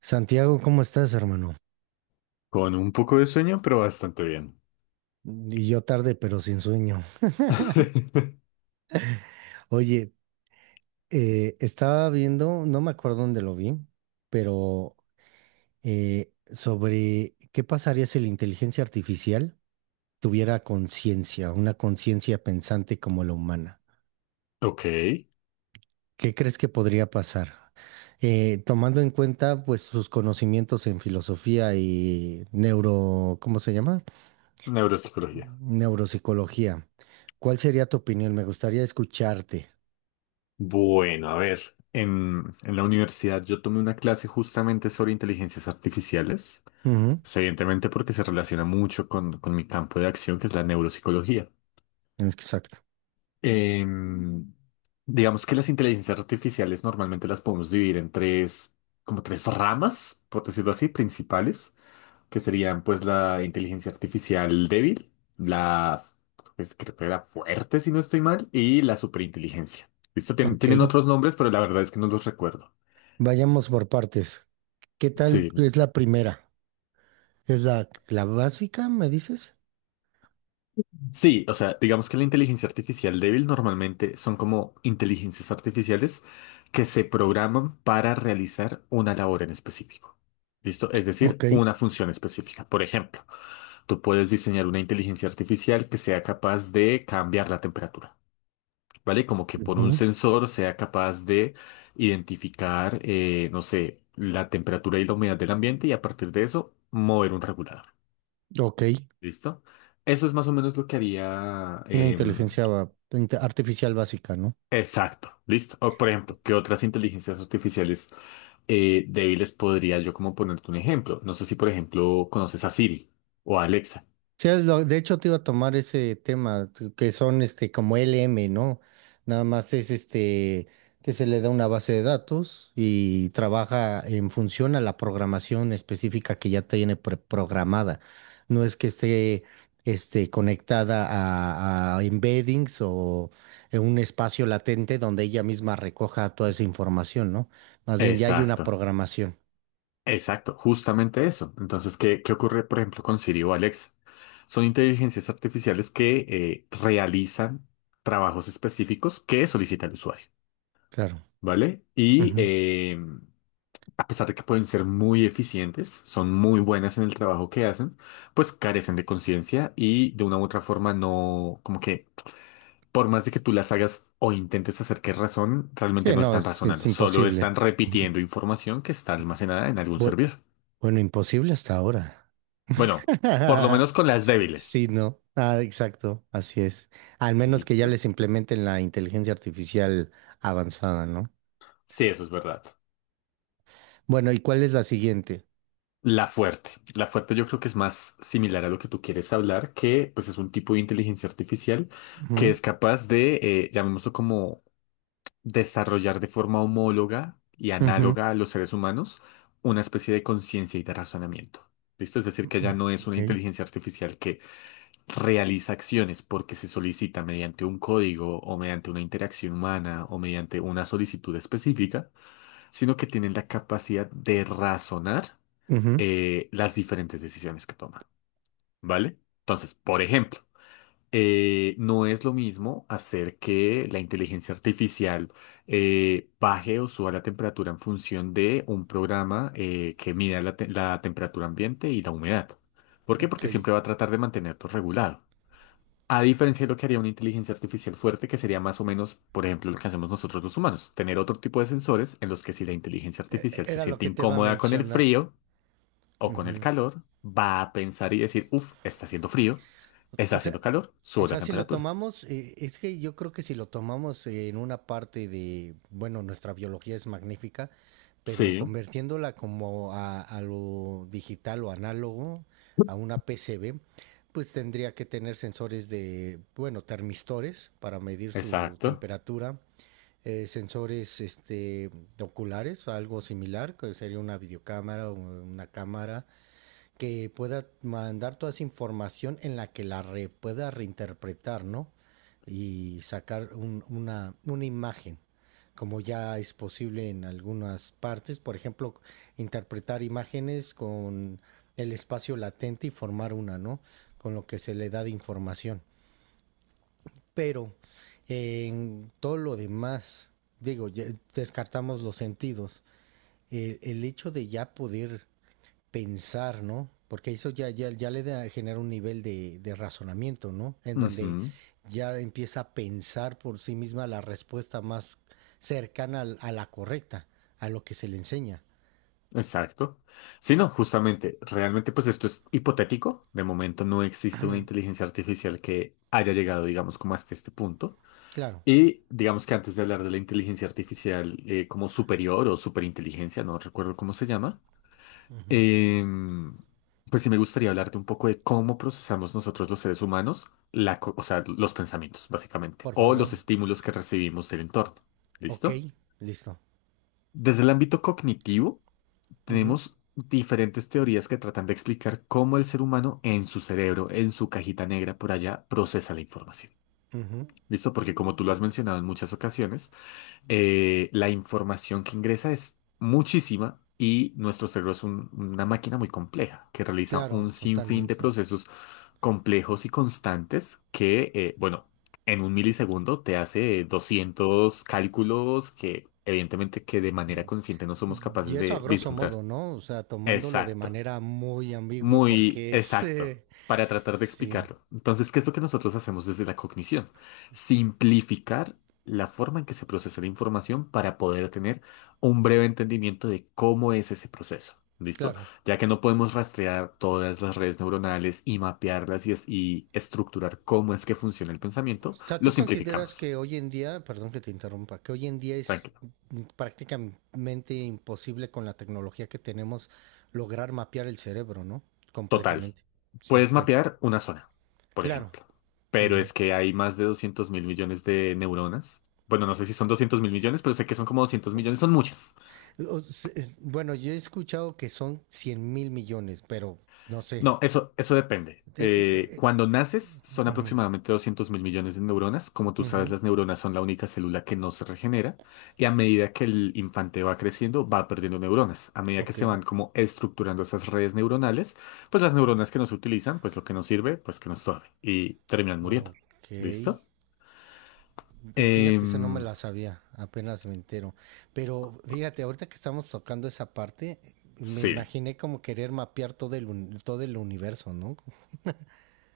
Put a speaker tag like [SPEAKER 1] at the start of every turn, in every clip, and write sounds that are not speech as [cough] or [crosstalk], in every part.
[SPEAKER 1] Santiago, ¿cómo estás, hermano?
[SPEAKER 2] Con un poco de sueño, pero bastante bien.
[SPEAKER 1] Y yo tarde, pero sin sueño.
[SPEAKER 2] [laughs]
[SPEAKER 1] Oye, estaba viendo, no me acuerdo dónde lo vi, pero sobre qué pasaría si la inteligencia artificial tuviera conciencia, una conciencia pensante como la humana.
[SPEAKER 2] Ok,
[SPEAKER 1] ¿Qué crees que podría pasar? Tomando en cuenta, pues, sus conocimientos en filosofía y neuro, ¿cómo se llama?
[SPEAKER 2] neuropsicología.
[SPEAKER 1] Neuropsicología. ¿Cuál sería tu opinión? Me gustaría escucharte.
[SPEAKER 2] Bueno, a ver, en la universidad yo tomé una clase justamente sobre inteligencias artificiales, pues evidentemente porque se relaciona mucho con mi campo de acción, que es la neuropsicología.
[SPEAKER 1] Exacto.
[SPEAKER 2] Em, digamos que las inteligencias artificiales normalmente las podemos dividir en tres, como tres ramas, por decirlo así, principales, que serían pues la inteligencia artificial débil, la, pues, creo que era fuerte si no estoy mal, y la superinteligencia. Listo,
[SPEAKER 1] Ok,
[SPEAKER 2] tienen otros nombres, pero la verdad es que no los recuerdo.
[SPEAKER 1] vayamos por partes. ¿Qué tal
[SPEAKER 2] Sí,
[SPEAKER 1] es la primera? ¿Es la básica, me dices?
[SPEAKER 2] sí, o sea, digamos que la inteligencia artificial débil normalmente son como inteligencias artificiales que se programan para realizar una labor en específico. ¿Listo? Es
[SPEAKER 1] Ok,
[SPEAKER 2] decir, una función específica. Por ejemplo, tú puedes diseñar una inteligencia artificial que sea capaz de cambiar la temperatura. ¿Vale? Como que por un
[SPEAKER 1] ujú,
[SPEAKER 2] sensor sea capaz de identificar, no sé, la temperatura y la humedad del ambiente y a partir de eso mover un regulador.
[SPEAKER 1] ok,
[SPEAKER 2] ¿Listo? Eso es más o menos lo que haría
[SPEAKER 1] una inteligencia artificial básica, ¿no?
[SPEAKER 2] exacto, ¿listo? O, por ejemplo, ¿qué otras inteligencias artificiales débiles podría yo como ponerte un ejemplo? No sé si, por ejemplo, conoces a Siri o a Alexa.
[SPEAKER 1] Sí, de hecho te iba a tomar ese tema, que son este como LM, ¿no? Nada más es este que se le da una base de datos y trabaja en función a la programación específica que ya tiene pre- programada. No es que esté este, conectada a embeddings o en un espacio latente donde ella misma recoja toda esa información, ¿no? Más bien ya hay una
[SPEAKER 2] Exacto,
[SPEAKER 1] programación.
[SPEAKER 2] exacto, justamente eso. Entonces, ¿qué ocurre, por ejemplo, con Siri o Alexa? Son inteligencias artificiales que realizan trabajos específica que solicita el usuario,
[SPEAKER 1] Claro.
[SPEAKER 2] ¿vale? Y
[SPEAKER 1] Ujú.
[SPEAKER 2] a pesar de que pueden ser muy eficientes, son muy buenas en el trabajo que hacen, pues carecen de conciencia y de una u otra forma no, como que por más de que tú las hagas o intentes hacer que razonen, realmente
[SPEAKER 1] Sí,
[SPEAKER 2] no
[SPEAKER 1] no,
[SPEAKER 2] están
[SPEAKER 1] es
[SPEAKER 2] razonando, solo
[SPEAKER 1] imposible.
[SPEAKER 2] están
[SPEAKER 1] Ujú.
[SPEAKER 2] repitiendo información que está almacenada en algún servidor.
[SPEAKER 1] Bueno, imposible hasta ahora.
[SPEAKER 2] Bueno, por lo
[SPEAKER 1] [laughs]
[SPEAKER 2] menos con las
[SPEAKER 1] Sí,
[SPEAKER 2] débiles.
[SPEAKER 1] no. Ah, exacto, así es. Al menos que ya
[SPEAKER 2] ¿Listo?
[SPEAKER 1] les implementen la inteligencia artificial avanzada, ¿no?
[SPEAKER 2] Sí, eso es verdad.
[SPEAKER 1] Bueno, ¿y cuál es la siguiente?
[SPEAKER 2] La fuerte. La fuerte yo creo que es más similar a lo que tú quieres hablar, que pues es un tipo de inteligencia artificial que
[SPEAKER 1] Ujú,
[SPEAKER 2] es capaz de, llamémoslo como, desarrollar de forma homóloga y
[SPEAKER 1] ujú,
[SPEAKER 2] análoga a los seres humanos una especie de conciencia y de razonamiento. ¿Listo? Es decir, que
[SPEAKER 1] ujú,
[SPEAKER 2] ya no es una
[SPEAKER 1] ok,
[SPEAKER 2] inteligencia artificial que realiza acciones porque se solicita mediante un código o mediante una interacción humana o mediante una solicitud específica, sino que tienen la capacidad de razonar
[SPEAKER 1] ujú.
[SPEAKER 2] las diferentes decisiones que toma, ¿vale? Entonces, por ejemplo, no es lo mismo hacer que la inteligencia artificial baje o suba la temperatura en función de un programa que mida la temperatura ambiente y la humedad. ¿Por qué?
[SPEAKER 1] Ok,
[SPEAKER 2] Porque siempre va a tratar de mantener todo regulado. A diferencia de lo que haría una inteligencia artificial fuerte, que sería más o menos, por ejemplo, lo que hacemos nosotros los humanos, tener otro tipo de sensores en los que si la inteligencia artificial se
[SPEAKER 1] era lo
[SPEAKER 2] siente
[SPEAKER 1] que te va a
[SPEAKER 2] incómoda con el
[SPEAKER 1] mencionar.
[SPEAKER 2] frío, o con el
[SPEAKER 1] Ujú.
[SPEAKER 2] calor, va a pensar y decir, uff, está haciendo frío, está
[SPEAKER 1] O sea,
[SPEAKER 2] haciendo calor, subo la
[SPEAKER 1] Si lo
[SPEAKER 2] temperatura.
[SPEAKER 1] tomamos, es que yo creo que si lo tomamos en una parte de, bueno, nuestra biología es magnífica, pero
[SPEAKER 2] Sí,
[SPEAKER 1] convirtiéndola como a lo digital o análogo, a una PCB, pues tendría que tener sensores de, bueno, termistores para medir su
[SPEAKER 2] exacto.
[SPEAKER 1] temperatura, sensores este, oculares, algo similar, que sería una videocámara o una cámara, que pueda mandar toda esa información en la que la pueda reinterpretar, ¿no? Y sacar una imagen, como ya es posible en algunas partes, por ejemplo, interpretar imágenes con el espacio latente y formar una, ¿no? Con lo que se le da de información. Pero en todo lo demás, digo, ya descartamos los sentidos. El hecho de ya poder pensar, ¿no? Porque eso ya le da, genera un nivel de razonamiento, ¿no? En donde
[SPEAKER 2] Ujú,
[SPEAKER 1] ya empieza a pensar por sí misma la respuesta más cercana a la correcta, a lo que se le enseña.
[SPEAKER 2] exacto. Sí, no, justamente, realmente pues esto es hipotético. De momento no existe una inteligencia artificial que haya llegado, digamos, como hasta este punto.
[SPEAKER 1] Claro,
[SPEAKER 2] Y digamos que antes de hablar de la inteligencia artificial como superior o superinteligencia, no recuerdo cómo se llama. Em, pues sí me gustaría hablarte un poco de cómo procesamos nosotros los seres humanos, o sea, los pensamientos, básicamente,
[SPEAKER 1] por
[SPEAKER 2] o
[SPEAKER 1] favor.
[SPEAKER 2] los estímulos que recibimos del entorno.
[SPEAKER 1] Ok,
[SPEAKER 2] ¿Listo?
[SPEAKER 1] listo.
[SPEAKER 2] Desde el ámbito cognitivo,
[SPEAKER 1] Ujú,
[SPEAKER 2] tenemos diferentes teorías que tratan de explicar cómo el ser humano en su cerebro, en su cajita negra por allá, procesa la información.
[SPEAKER 1] ujú.
[SPEAKER 2] ¿Listo? Porque como tú lo has mencionado en muchas ocasiones, la información que ingresa es muchísima y nuestro cerebro es una máquina muy compleja que realiza
[SPEAKER 1] Claro,
[SPEAKER 2] un sinfín de
[SPEAKER 1] totalmente.
[SPEAKER 2] procesos complejos y constantes que, bueno, en un milisegundo te hace 200 cálculos que evidentemente que de manera consciente no somos
[SPEAKER 1] Y
[SPEAKER 2] capaces
[SPEAKER 1] eso a
[SPEAKER 2] de
[SPEAKER 1] grosso
[SPEAKER 2] vislumbrar.
[SPEAKER 1] modo, ¿no? O sea, tomándolo de
[SPEAKER 2] Exacto.
[SPEAKER 1] manera muy ambigua
[SPEAKER 2] Muy
[SPEAKER 1] porque
[SPEAKER 2] exacto, para tratar de
[SPEAKER 1] sí,
[SPEAKER 2] explicarlo. Entonces, ¿qué es lo que nosotros hacemos desde la cognición? Simplificar la forma en que se procesa la información para poder tener un breve entendimiento de cómo es ese proceso. ¿Listo?
[SPEAKER 1] claro.
[SPEAKER 2] Ya que no podemos rastrear todas las redes neuronales y mapearlas y, y estructurar cómo es que funciona el
[SPEAKER 1] O
[SPEAKER 2] pensamiento,
[SPEAKER 1] sea,
[SPEAKER 2] lo
[SPEAKER 1] ¿tú consideras
[SPEAKER 2] simplificamos.
[SPEAKER 1] que hoy en día, perdón que te interrumpa, que hoy en día es
[SPEAKER 2] Tranquilo.
[SPEAKER 1] prácticamente imposible con la tecnología que tenemos lograr mapear el cerebro, ¿no?
[SPEAKER 2] Total.
[SPEAKER 1] Completamente. Sí,
[SPEAKER 2] Puedes
[SPEAKER 1] bien.
[SPEAKER 2] mapear una zona, por
[SPEAKER 1] Claro.
[SPEAKER 2] ejemplo, pero
[SPEAKER 1] Ujú.
[SPEAKER 2] es que hay más de 200 mil millones de neuronas. Bueno, no sé si son 200 mil millones, pero sé que son como 200 millones, son muchas.
[SPEAKER 1] Bueno, yo he escuchado que son 100.000 millones, pero no sé.
[SPEAKER 2] No, eso depende.
[SPEAKER 1] Eh, eh, eh,
[SPEAKER 2] Cuando naces son
[SPEAKER 1] ujú,
[SPEAKER 2] aproximadamente 200 mil millones de neuronas. Como tú sabes,
[SPEAKER 1] ujú.
[SPEAKER 2] las neuronas son la única célula que no se regenera y a medida que el infante va creciendo va perdiendo neuronas. A medida que
[SPEAKER 1] Ok,
[SPEAKER 2] se van como estructurando esas redes neuronales, pues las neuronas que no se utilizan, pues lo que nos sirve, pues que nos torbe y terminan muriendo.
[SPEAKER 1] ok.
[SPEAKER 2] ¿Listo?
[SPEAKER 1] Y fíjate, eso no me
[SPEAKER 2] Em,
[SPEAKER 1] la sabía, apenas me entero. Pero fíjate, ahorita que estamos tocando esa parte, me
[SPEAKER 2] sí,
[SPEAKER 1] imaginé como querer mapear todo el universo, ¿no?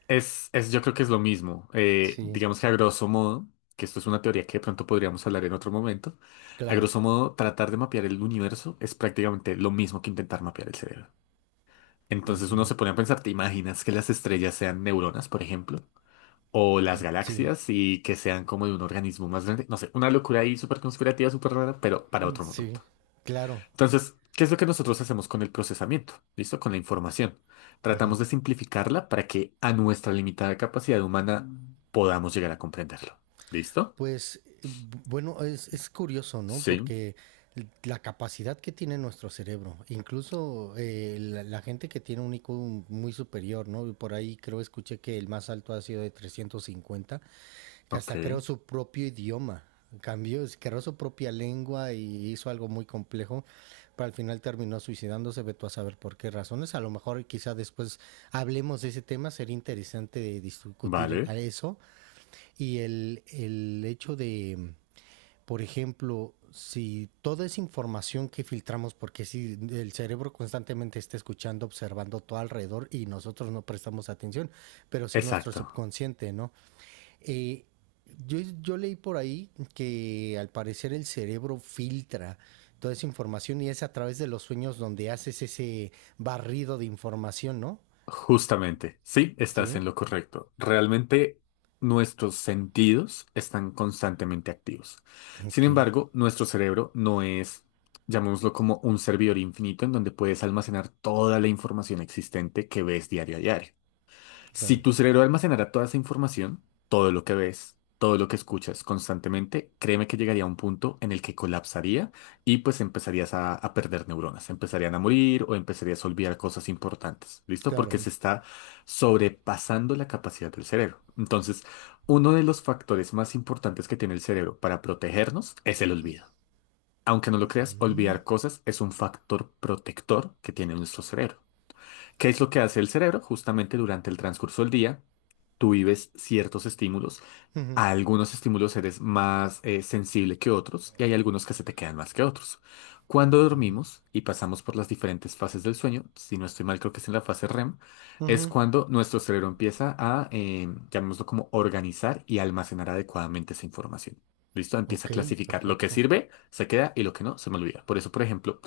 [SPEAKER 2] yo creo que es lo mismo.
[SPEAKER 1] Sí,
[SPEAKER 2] Digamos que a grosso modo, que esto es una teoría que de pronto podríamos hablar en otro momento, a
[SPEAKER 1] claro.
[SPEAKER 2] grosso modo, tratar de mapear el universo es prácticamente lo mismo que intentar mapear el cerebro. Entonces uno
[SPEAKER 1] Ujú.
[SPEAKER 2] se pone a pensar, ¿te imaginas que las estrellas sean neuronas, por ejemplo? O las
[SPEAKER 1] Sí,
[SPEAKER 2] galaxias y que sean como de un organismo más grande. No sé, una locura ahí súper conspirativa, súper rara, pero para otro
[SPEAKER 1] sí,
[SPEAKER 2] momento.
[SPEAKER 1] claro.
[SPEAKER 2] Entonces, ¿qué es lo que nosotros hacemos con el procesamiento? ¿Listo? Con la información.
[SPEAKER 1] Ujú.
[SPEAKER 2] Tratamos de simplificarla para que a nuestra limitada capacidad humana podamos llegar a comprenderlo. ¿Listo?
[SPEAKER 1] Pues bueno, es curioso, ¿no?
[SPEAKER 2] Sí.
[SPEAKER 1] Porque la capacidad que tiene nuestro cerebro, incluso la gente que tiene un IQ muy superior, ¿no? Por ahí creo escuché que el más alto ha sido de 350 que hasta creó
[SPEAKER 2] Ok.
[SPEAKER 1] su propio idioma. Cambió, creó su propia lengua y hizo algo muy complejo, pero al final terminó suicidándose, veto a saber por qué razones. A lo mejor quizá después hablemos de ese tema, sería interesante de discutir a
[SPEAKER 2] Vale.
[SPEAKER 1] eso. Y el hecho de, por ejemplo, si toda esa información que filtramos, porque si el cerebro constantemente está escuchando, observando todo alrededor y nosotros no prestamos atención, pero si nuestro
[SPEAKER 2] Exacto.
[SPEAKER 1] subconsciente, ¿no? Eh, yo leí por ahí que al parecer el cerebro filtra toda esa información y es a través de los sueños donde haces ese barrido de información, ¿no?
[SPEAKER 2] Justamente. Sí, estás
[SPEAKER 1] Sí,
[SPEAKER 2] en lo correcto. Realmente nuestros sentidos están constantemente activos. Sin
[SPEAKER 1] ok,
[SPEAKER 2] embargo, nuestro cerebro no es, llamémoslo como un servidor infinito en donde puedes almacenar toda la información existente que ves diario a diario. Si
[SPEAKER 1] claro,
[SPEAKER 2] tu cerebro almacenara toda esa información, todo lo que ves, todo lo que escuchas constantemente, créeme que llegaría a un punto en el que colapsaría y pues empezarías a perder neuronas, empezarían a morir o empezarías a olvidar cosas importantes, ¿listo? Porque
[SPEAKER 1] claro.
[SPEAKER 2] se está sobrepasando la capacidad del cerebro. Entonces, uno de los factores más importantes que tiene el cerebro para protegernos es el olvido. Aunque no lo creas,
[SPEAKER 1] Mm,
[SPEAKER 2] olvidar cosas es un factor protector que tiene nuestro cerebro. ¿Qué es lo que hace el cerebro? Justamente durante el transcurso del día, tú vives ciertos estímulos,
[SPEAKER 1] ujú,
[SPEAKER 2] a algunos estímulos eres más sensible que otros y hay algunos que se te quedan más que otros. Cuando dormimos y pasamos por las diferentes fases del sueño, si no estoy mal creo que es en la fase REM, es
[SPEAKER 1] ujú.
[SPEAKER 2] cuando nuestro cerebro empieza a, llamémoslo como organizar y almacenar adecuadamente esa información. ¿Listo? Empieza
[SPEAKER 1] Ok,
[SPEAKER 2] a clasificar. Lo que
[SPEAKER 1] perfecto.
[SPEAKER 2] sirve se queda y lo que no se me olvida. Por eso, por ejemplo,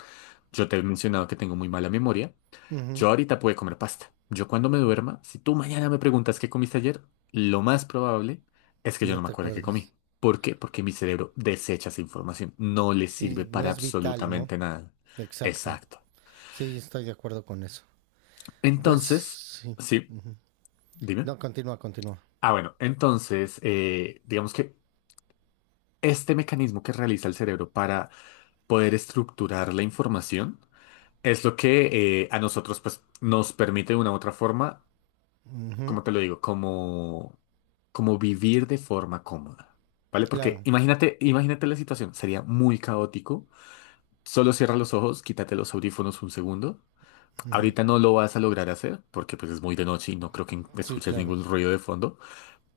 [SPEAKER 2] yo te he mencionado que tengo muy mala memoria.
[SPEAKER 1] Ujú,
[SPEAKER 2] Yo ahorita puedo comer pasta. Yo cuando me duerma, si tú mañana me preguntas qué comiste ayer, lo más probable es que yo
[SPEAKER 1] no
[SPEAKER 2] no me
[SPEAKER 1] te
[SPEAKER 2] acuerdo qué
[SPEAKER 1] acuerdes.
[SPEAKER 2] comí. ¿Por qué? Porque mi cerebro desecha esa información. No le
[SPEAKER 1] Sí,
[SPEAKER 2] sirve
[SPEAKER 1] no
[SPEAKER 2] para
[SPEAKER 1] es vital, ¿no?
[SPEAKER 2] absolutamente nada.
[SPEAKER 1] Exacto.
[SPEAKER 2] Exacto.
[SPEAKER 1] Sí, estoy de acuerdo con eso. Pues
[SPEAKER 2] Entonces,
[SPEAKER 1] sí.
[SPEAKER 2] sí,
[SPEAKER 1] Ujú.
[SPEAKER 2] dime.
[SPEAKER 1] No, continúa, continúa.
[SPEAKER 2] Ah, bueno, entonces, digamos que este mecanismo que realiza el cerebro para poder estructurar la información es lo que a nosotros pues, nos permite de una u otra forma,
[SPEAKER 1] Ujú,
[SPEAKER 2] como te lo digo, como, como vivir de forma cómoda. ¿Vale? Porque
[SPEAKER 1] claro,
[SPEAKER 2] imagínate, imagínate la situación, sería muy caótico. Solo cierra los ojos, quítate los audífonos un segundo. Ahorita no lo vas a lograr hacer porque pues es muy de noche y no creo que
[SPEAKER 1] sí,
[SPEAKER 2] escuches
[SPEAKER 1] claro.
[SPEAKER 2] ningún ruido de fondo,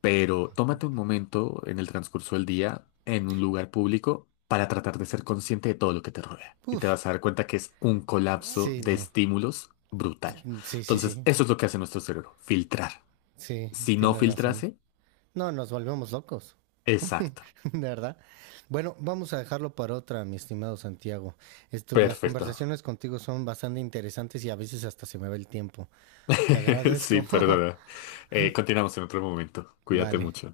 [SPEAKER 2] pero tómate un momento en el transcurso del día en un lugar público para tratar de ser consciente de todo lo que te rodea. Y te
[SPEAKER 1] Uf,
[SPEAKER 2] vas a dar cuenta que es un colapso
[SPEAKER 1] sí,
[SPEAKER 2] de
[SPEAKER 1] no.
[SPEAKER 2] estímulos brutal.
[SPEAKER 1] Mm, sí, sí,
[SPEAKER 2] Entonces,
[SPEAKER 1] sí,
[SPEAKER 2] eso es lo que hace nuestro cerebro, filtrar.
[SPEAKER 1] sí,
[SPEAKER 2] Si no
[SPEAKER 1] tienes razón.
[SPEAKER 2] filtrase,
[SPEAKER 1] No, nos volvemos locos,
[SPEAKER 2] exacto.
[SPEAKER 1] [laughs] de verdad. Bueno, vamos a dejarlo para otra, mi estimado Santiago. Las
[SPEAKER 2] Perfecto.
[SPEAKER 1] conversaciones
[SPEAKER 2] [laughs]
[SPEAKER 1] contigo son bastante interesantes y a veces hasta se me va el tiempo. Te
[SPEAKER 2] Sí,
[SPEAKER 1] agradezco. [laughs]
[SPEAKER 2] perdona. Continuamos en otro momento. Cuídate
[SPEAKER 1] Vale.
[SPEAKER 2] mucho.